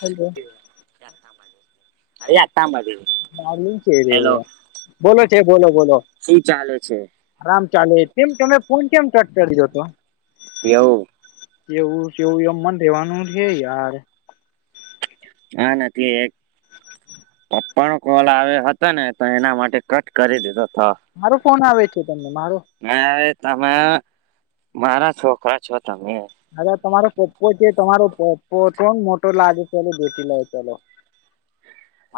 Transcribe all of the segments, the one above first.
Hello અરેે hello બોલો છે બોલો બોલો શું ચાલે છે આરામ ચાલે કેમ તમે ફોન કેમ ચક કર્યો હતો એવ એવું કેવું એમને રહેેવાનું છે યાર હા નથી એક પપ્પાનો કોલ આવે હતો ને તો એના માટે કટ કરી દીધો તો મારો ફોન આવે છે તમને મારો મે તમે મારા છોકરા છો તમે હાા તમારો પપ્પો છે તમારો પપ્પો કોણ મોટો લાગે ચલો બેટી લે ચાલ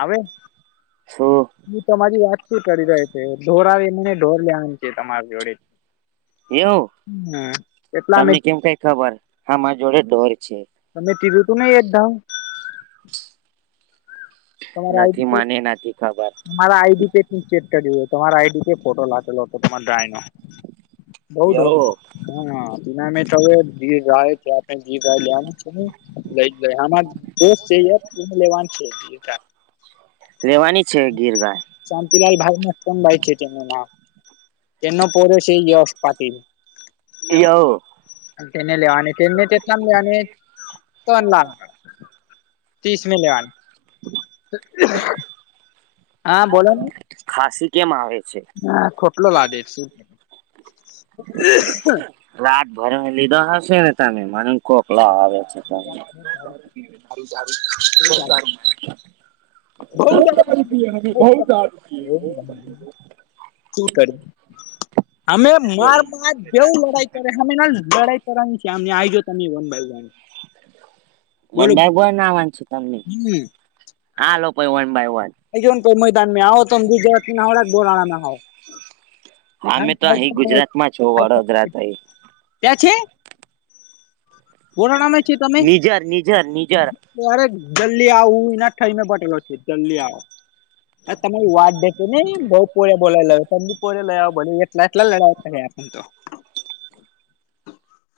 હવે છું હું તમારી વાત શું કરી રહી છે ઢોર આવે મને ઢોર લમ છે તમારી જોડે હ એટલામે એમ કઈ ખબર હા મા જોડે ડર છે તમે ટીરું તું નહી એક ધ. તમા નથી આઈ. મને નથી ખબર તમારા આઈડી કેડ ચેટ કર તમારા આઈડી કેડ ફોટો લખેલો હતો તમારા ડ્રાય ન. બ યો હા બના મે તો જી ગાય જી ગાય. લઈ લઈ આમા દોસ્ત છે લેવાનું છે. રહેેવાની છે ગીર ગાય. શાંતિલાલ ભાઈ નાતાન બાાઈ છેટેમાં. તેમનો પોરશે યશ પાતીલ. એવ. કેને લેવા કેને તેટલા લેવાને તો લાવ. ત્રીસ મિ લવાન. હા બોલો ને. ખાસી કેમ આવે છે. હા ખોટલો લદે શું. રાત ભર લીધો હશે ને તમે મને કોકલા આવે. સારારું સારું બ સારું મ. બ બહુડ. શું કરી અમે માર મા જેવું લડાઈ કરે અમે લડાઈ. છેમને આજ તમે વન બાય વન. બોલો વંડા ગો ના વાનું છે તમને. હમ હા લોકોાઈ વન બાય વન. એજ કોઈ મૈદાનમાં આવો તમે દીજ જ તડા બોલ હોો. હ અમે તો અહી ગુજરાતમાં છો વડોદરા થઈ ક્યાં છે. કોરા નામે છે તમે. નિજર નિજર નિજર અરે જલ્દી આવું એના થઈને બટેલો છે જલ્દી આવો. તમારી વાત દેસે ને એ બઉ પોળ્યા બોલાવી લાવ ત પોળ્યા લઈ આવો બો. પ્ટલા લડાતો આપ તો.